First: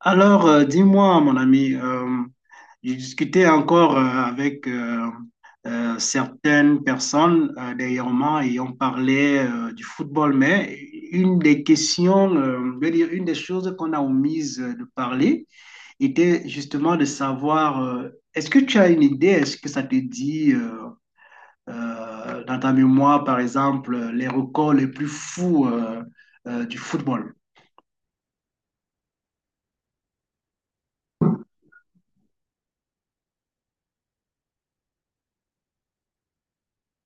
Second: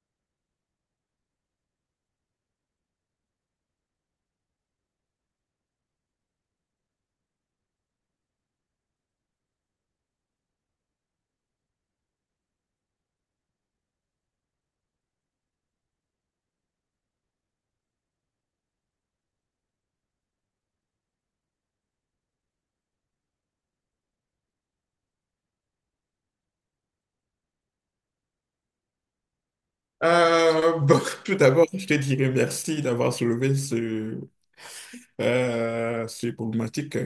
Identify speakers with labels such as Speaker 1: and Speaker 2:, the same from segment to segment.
Speaker 1: Alors, dis-moi, mon ami. J'ai discuté encore avec certaines personnes dernièrement, et on parlait du football. Mais une des questions, je veux dire, une des choses qu'on a omises de parler, était justement de savoir, est-ce que tu as une idée, est-ce que ça te dit dans ta mémoire, par exemple, les records les plus fous du football?
Speaker 2: Bon, tout d'abord, je te dirais merci d'avoir soulevé ce problématique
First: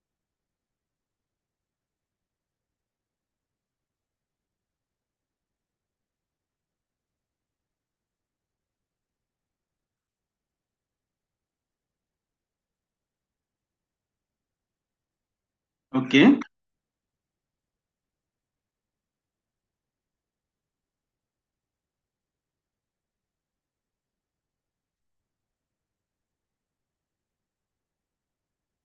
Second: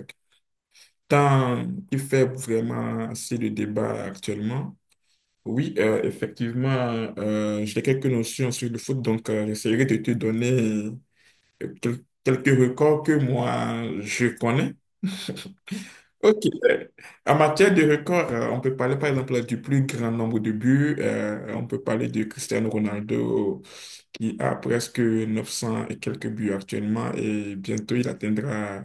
Speaker 2: tant il fait vraiment assez de débat actuellement. Oui, effectivement, j'ai quelques notions sur le foot, donc j'essaierai de te donner quelques records que moi je connais.
Speaker 1: OK?
Speaker 2: Ok. euh, En matière de records, on peut parler par exemple du plus grand nombre de buts. On peut parler de Cristiano Ronaldo qui a presque 900 et quelques buts actuellement et bientôt il atteindra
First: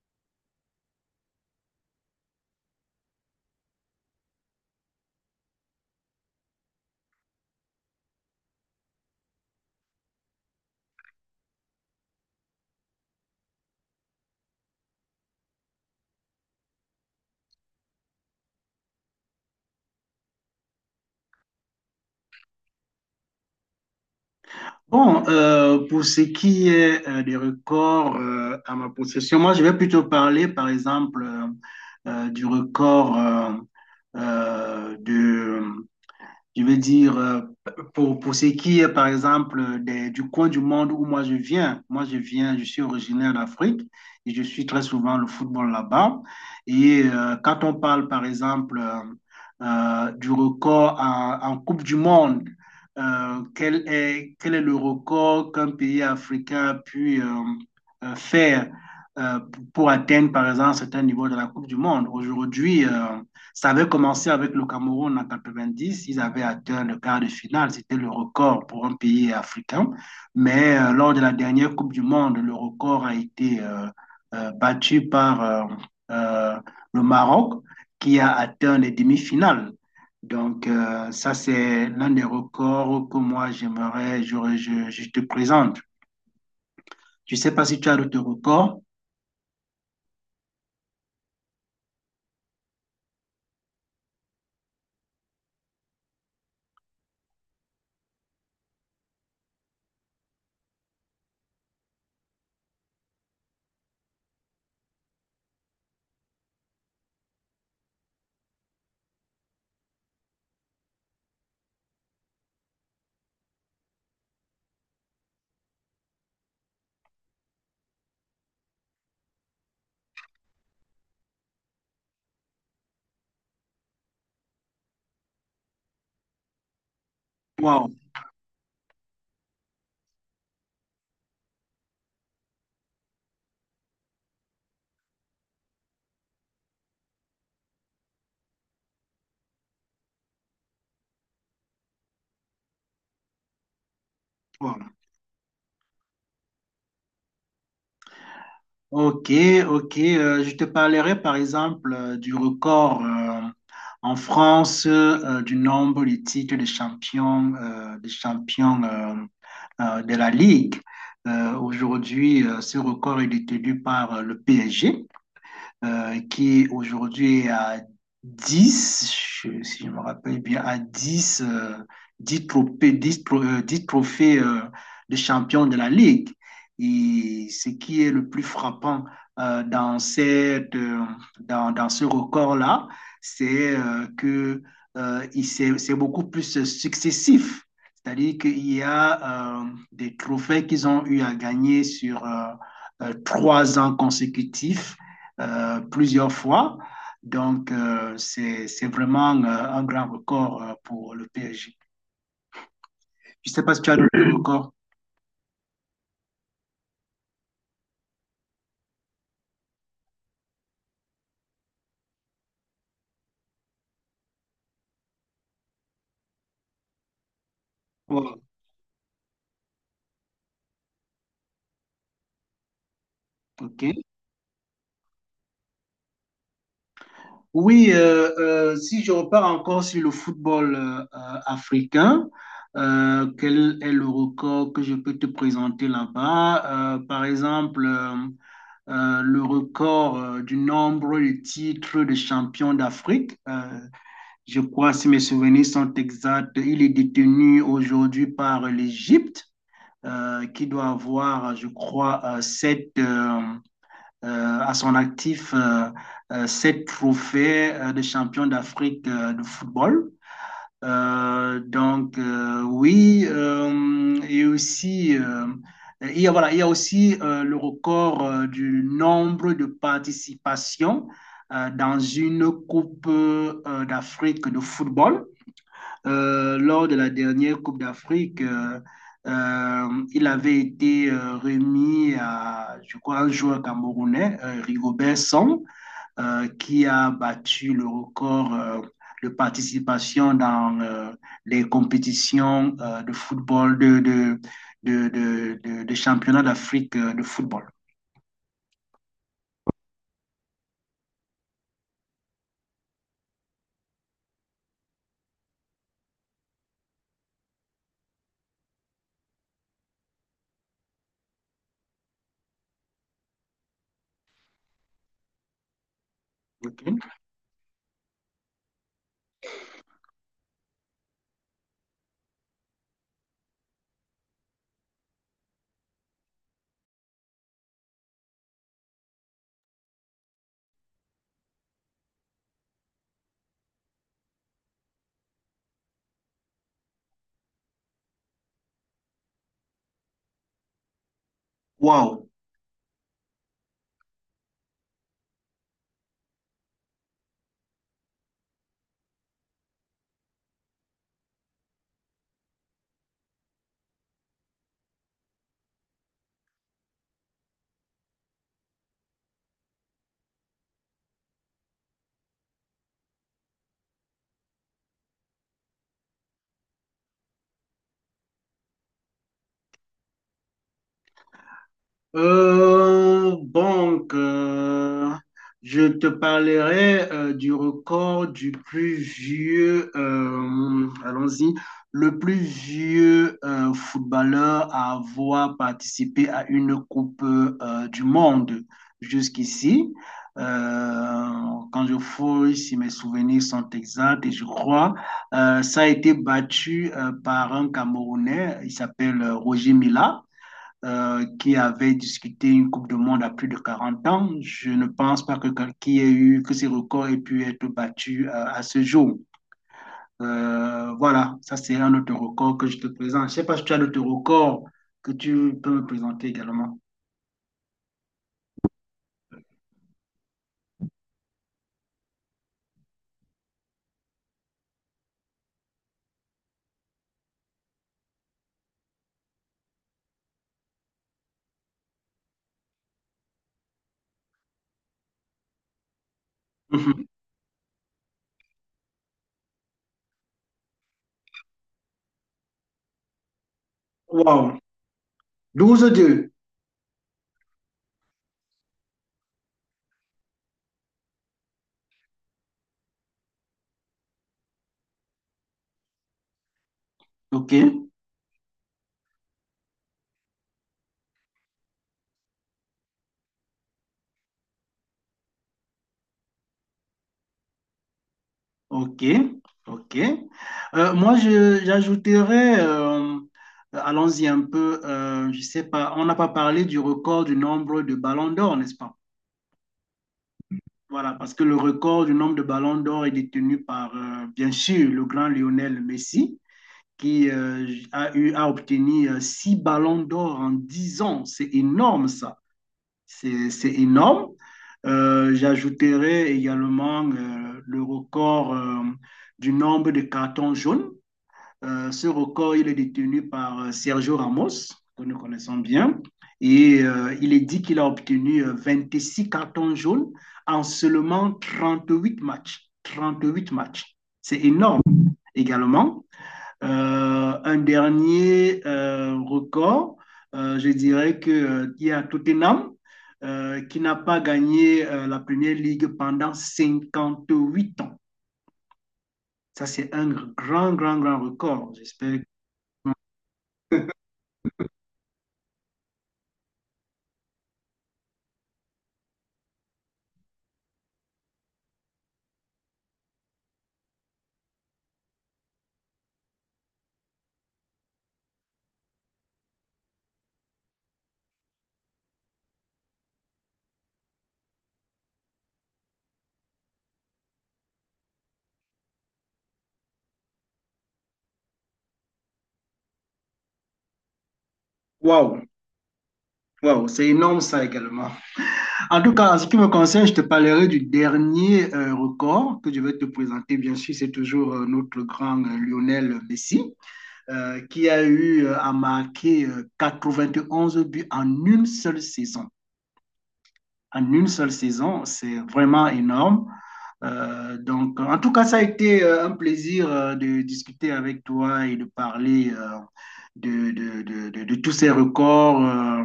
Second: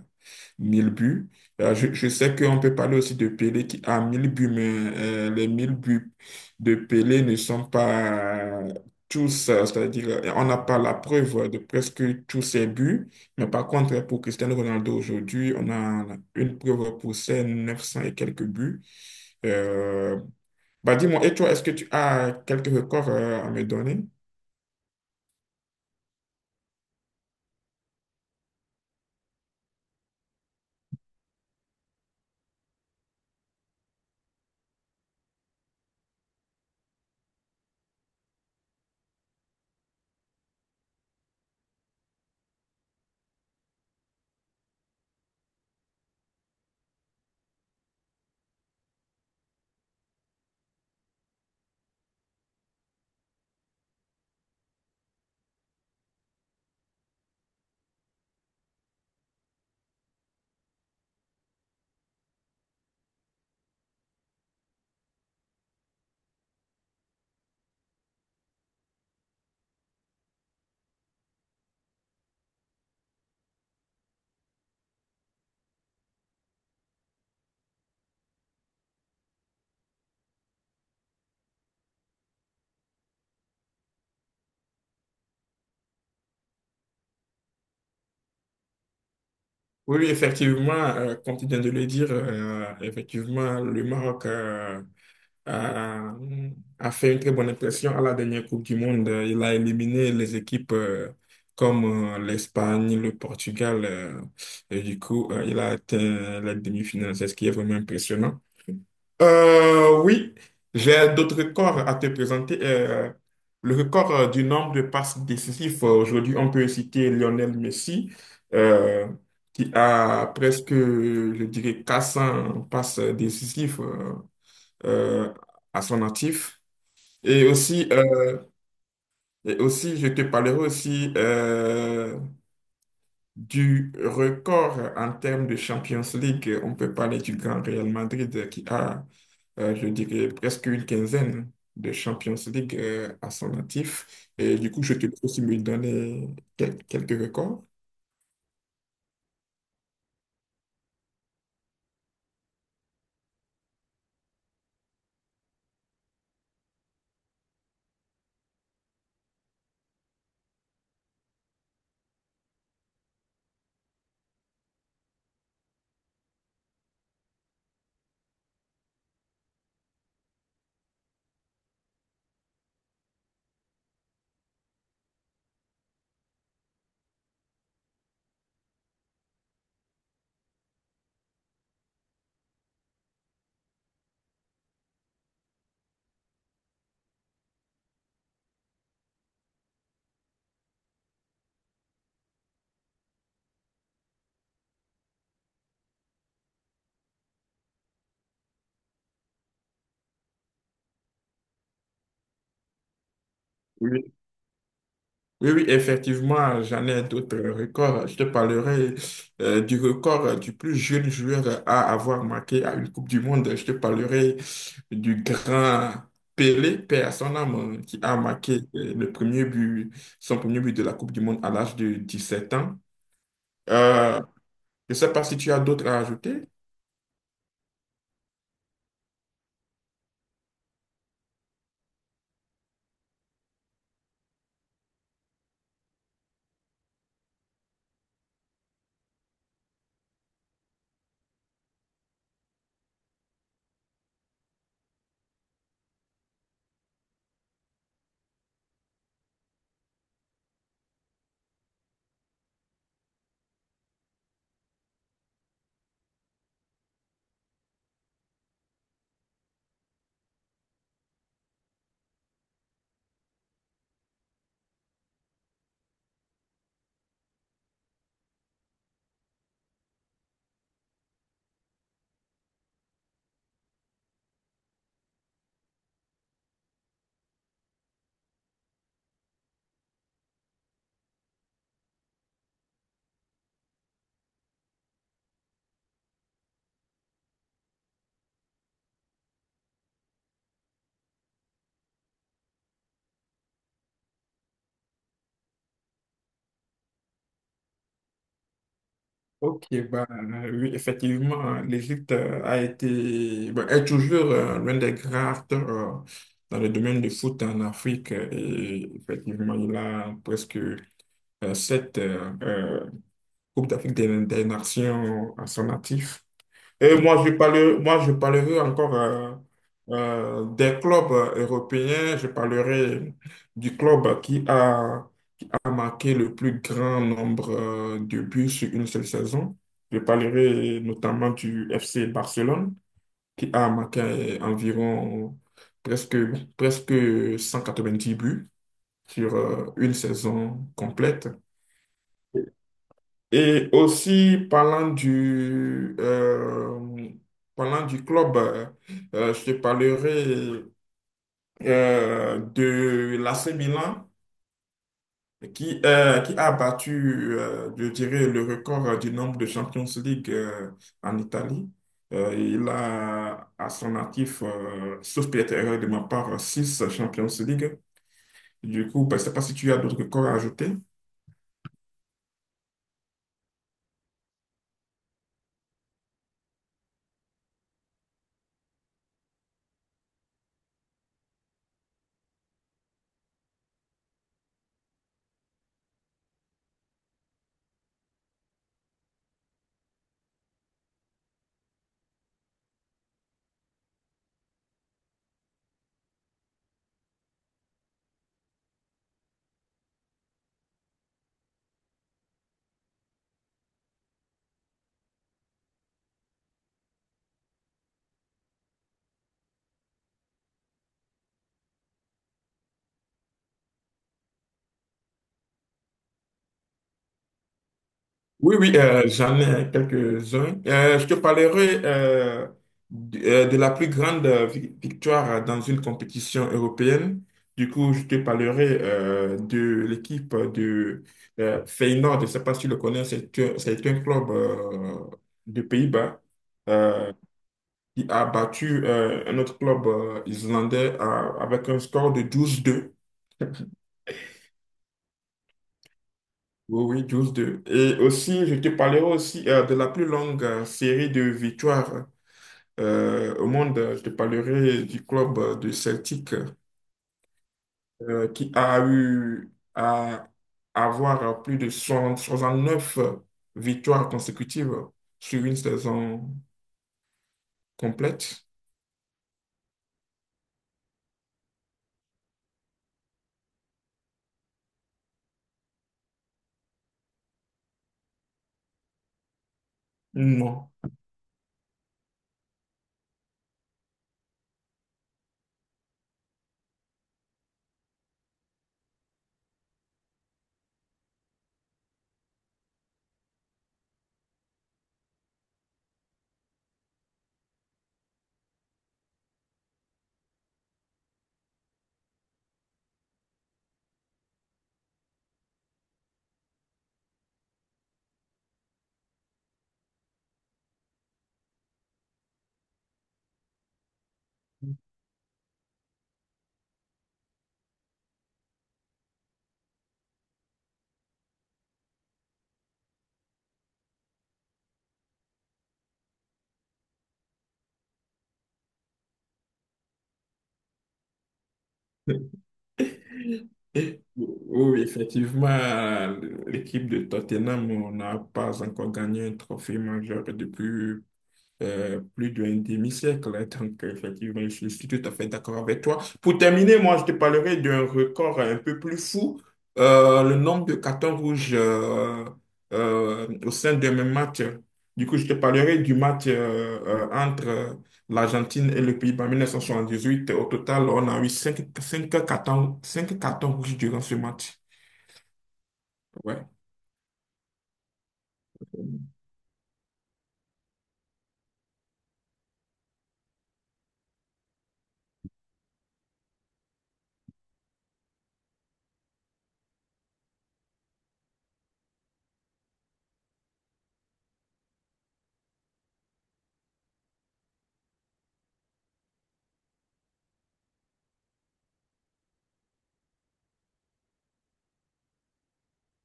Speaker 2: 1000 buts. Je sais qu'on peut parler aussi de Pelé qui a 1000 buts, mais les 1000 buts de Pelé ne sont pas tous, c'est-à-dire on n'a pas la preuve de presque tous ses buts, mais par contre pour Cristiano Ronaldo aujourd'hui, on a une preuve pour ses 900 et quelques buts. Euh, bah dis-moi, et toi, est-ce que tu as quelques records à me donner?
Speaker 1: Bon, pour ce qui est des records à ma possession, moi, je vais plutôt parler, par exemple, du record, euh, je veux dire, pour ce qui est, par exemple, du coin du monde où moi je viens. Je suis originaire d'Afrique et je suis très souvent le football là-bas. Et quand on parle, par exemple, du record en Coupe du Monde, quel est le record qu'un pays africain a pu faire euh, pour atteindre, par exemple, certains niveaux de la Coupe du Monde? Aujourd'hui, ça avait commencé avec le Cameroun en 90. Ils avaient atteint le quart de finale. C'était le record pour un pays africain. Mais lors de la dernière Coupe du Monde, le record a été battu par euh, le Maroc, qui a atteint les demi-finales. Donc, ça, c'est l'un des records que moi, j'aimerais, je te présente. Je ne sais pas si tu as d'autres records.
Speaker 2: Oui, oui, effectivement, comme tu viens de le dire, effectivement, le Maroc a, a fait une très bonne impression à la dernière Coupe du Monde. Il a éliminé les équipes comme l'Espagne, le Portugal. Et du coup, il a atteint la demi-finale. C'est ce qui est vraiment impressionnant. Oui, j'ai d'autres records à te présenter. Le record du nombre de passes décisives, aujourd'hui, on peut citer Lionel Messi, euh, qui a presque, je dirais, 400 passes décisives euh, à son actif. Et aussi,
Speaker 1: Wow,
Speaker 2: euh, et aussi, je te parlerai aussi du record en termes de Champions League. On peut parler du grand Real Madrid qui a je dirais presque une quinzaine de Champions League à son actif. Et du coup,
Speaker 1: wow.
Speaker 2: je te laisse aussi me donner quelques records.
Speaker 1: Ok, ok. Je te parlerai par exemple du record en France du nombre de titres de champion, de la Ligue. Aujourd'hui, ce record est détenu par le PSG, qui aujourd'hui est aujourd'hui à dix, si je me rappelle bien, à dix, 10 trophées, 10 trophées de champion de la Ligue. Et ce qui est le plus frappant dans dans ce record-là, c'est c'est beaucoup plus successif. C'est-à-dire qu'il y a des trophées qu'ils ont eu à gagner sur 3 ans consécutifs, plusieurs fois. Donc, c'est vraiment un grand record pour le PSG. Je ne sais pas si tu as d'autres
Speaker 2: Oui,
Speaker 1: records.
Speaker 2: oui, effectivement, j'en ai d'autres records. Je te parlerai du record du plus jeune joueur à avoir marqué à une Coupe du Monde. Je te parlerai du grand Pelé, paix à son âme, qui a
Speaker 1: Ouais,
Speaker 2: marqué le premier but, son premier but de la Coupe du Monde à l'âge de 17 ans.
Speaker 1: ok.
Speaker 2: Euh, je ne sais pas si tu as d'autres à ajouter.
Speaker 1: Oui, si je repars encore sur le football africain, quel est le record que je peux te présenter là-bas? Par exemple, le record du nombre de titres de champion d'Afrique. Je crois, si mes souvenirs sont exacts, il est détenu aujourd'hui par l'Égypte, qui doit avoir, je crois, sept, à son actif, sept trophées de champion d'Afrique, de football. Donc, oui, et aussi, voilà, il y a aussi le record du nombre de participations dans une Coupe d'Afrique de football. Lors de la dernière Coupe d'Afrique, il avait été remis à, je crois, un joueur camerounais, Rigobert Song, qui a battu le record de participation dans les compétitions de football, de championnat d'Afrique de football.
Speaker 2: Ok, bah, oui, effectivement, l'Égypte a été, bah, est toujours l'un des grands acteurs dans le domaine du foot en Afrique. Et effectivement, il a presque 7 Coupes d'Afrique des Nations à son actif.
Speaker 1: Ok.
Speaker 2: Moi, je parlerai encore des clubs européens. Je parlerai du club qui a marqué le plus grand nombre de buts sur une seule saison. Je parlerai notamment du FC Barcelone, qui a marqué environ presque, presque 190 buts sur une saison complète.
Speaker 1: Wow.
Speaker 2: Et aussi, parlant du, euh, Parlant du club, je te parlerai de l'AC Milan qui a battu, je dirais, le record du nombre de Champions League en Italie. Il a à son actif, sauf peut-être erreur de ma part, 6 Champions League. Du coup, ben, je ne sais pas si tu as d'autres records à ajouter.
Speaker 1: Donc, je te parlerai du record allons-y, le plus vieux footballeur à avoir participé à une Coupe du Monde jusqu'ici. Euh, Quand je fouille, si mes souvenirs sont exacts, et je crois, ça a été battu par un Camerounais. Il s'appelle Roger Mila, qui avait discuté une Coupe du Monde à plus de 40 ans. Je ne pense pas que que ces records aient pu être battus à ce jour. Voilà, ça c'est un autre record que je te présente. Je ne sais pas si tu as d'autres records que tu peux me présenter également.
Speaker 2: Oui, J'en ai quelques-uns. Je te parlerai de la plus grande victoire dans une compétition européenne. Du coup, je te parlerai de l'équipe de Feyenoord. Je ne sais pas si tu le connais, c'est un club de Pays-Bas
Speaker 1: Mhm.
Speaker 2: euh, qui a battu un autre club islandais avec un score de 12-2.
Speaker 1: Wow, 12-2.
Speaker 2: Oui, oui, 12-2. Et aussi, je te parlerai aussi de la plus longue série de victoires au monde, je te parlerai du club de Celtic
Speaker 1: OK,
Speaker 2: qui a eu à avoir plus de 69 victoires consécutives sur une saison complète.
Speaker 1: OK, OK. Moi, j'ajouterais, allons-y un peu, je ne sais pas, on n'a pas parlé du record du nombre de ballons d'or, n'est-ce pas?
Speaker 2: Non.
Speaker 1: Voilà, parce que le record du nombre de ballons d'or est détenu par, bien sûr, le grand Lionel Messi, qui a eu à obtenir six ballons d'or en 10 ans. C'est énorme, ça. C'est énorme. J'ajouterai également le record du nombre de cartons jaunes. Ce record, il est détenu par Sergio Ramos, que nous connaissons bien. Et il est dit qu'il a obtenu 26 cartons jaunes en seulement 38 matchs. 38 matchs. C'est énorme également. Un dernier record, je dirais que, il y a Tottenham qui n'a pas gagné la Première Ligue pendant 58 ans. Ça, c'est un grand, grand, grand record. J'espère. Que...
Speaker 2: Oui, effectivement, l'équipe de Tottenham n'a pas encore gagné un trophée majeur depuis plus d'un demi-siècle, hein. Donc, effectivement, je suis tout à fait d'accord avec toi. Pour terminer, moi, je te parlerai d'un record un peu plus fou, le nombre de cartons rouges au sein d'un même match. Du coup, je te parlerai du match entre l'Argentine et le Pays-Bas en 1978. Au total, on a eu 5 5 cartons rouges durant ce match.
Speaker 1: Waouh!
Speaker 2: Ouais.
Speaker 1: Waouh, c'est énorme ça également. En tout cas, en ce qui me concerne, je te parlerai du dernier record que je vais te présenter. Bien sûr, c'est toujours notre grand Lionel Messi, qui a eu à marquer 11 buts en une seule saison, en une seule saison. C'est vraiment énorme. Donc, en tout cas, ça a été un plaisir de discuter avec toi et de parler, de tous ces records, euh,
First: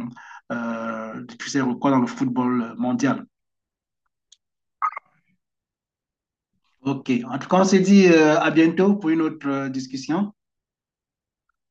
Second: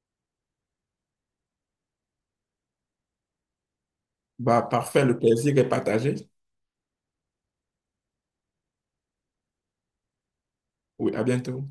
Speaker 1: euh, de tous ces records dans le football mondial.
Speaker 2: Bah, parfait, le plaisir est partagé.
Speaker 1: OK. En tout cas, on se dit à bientôt pour une autre discussion.
Speaker 2: Oui, à bientôt.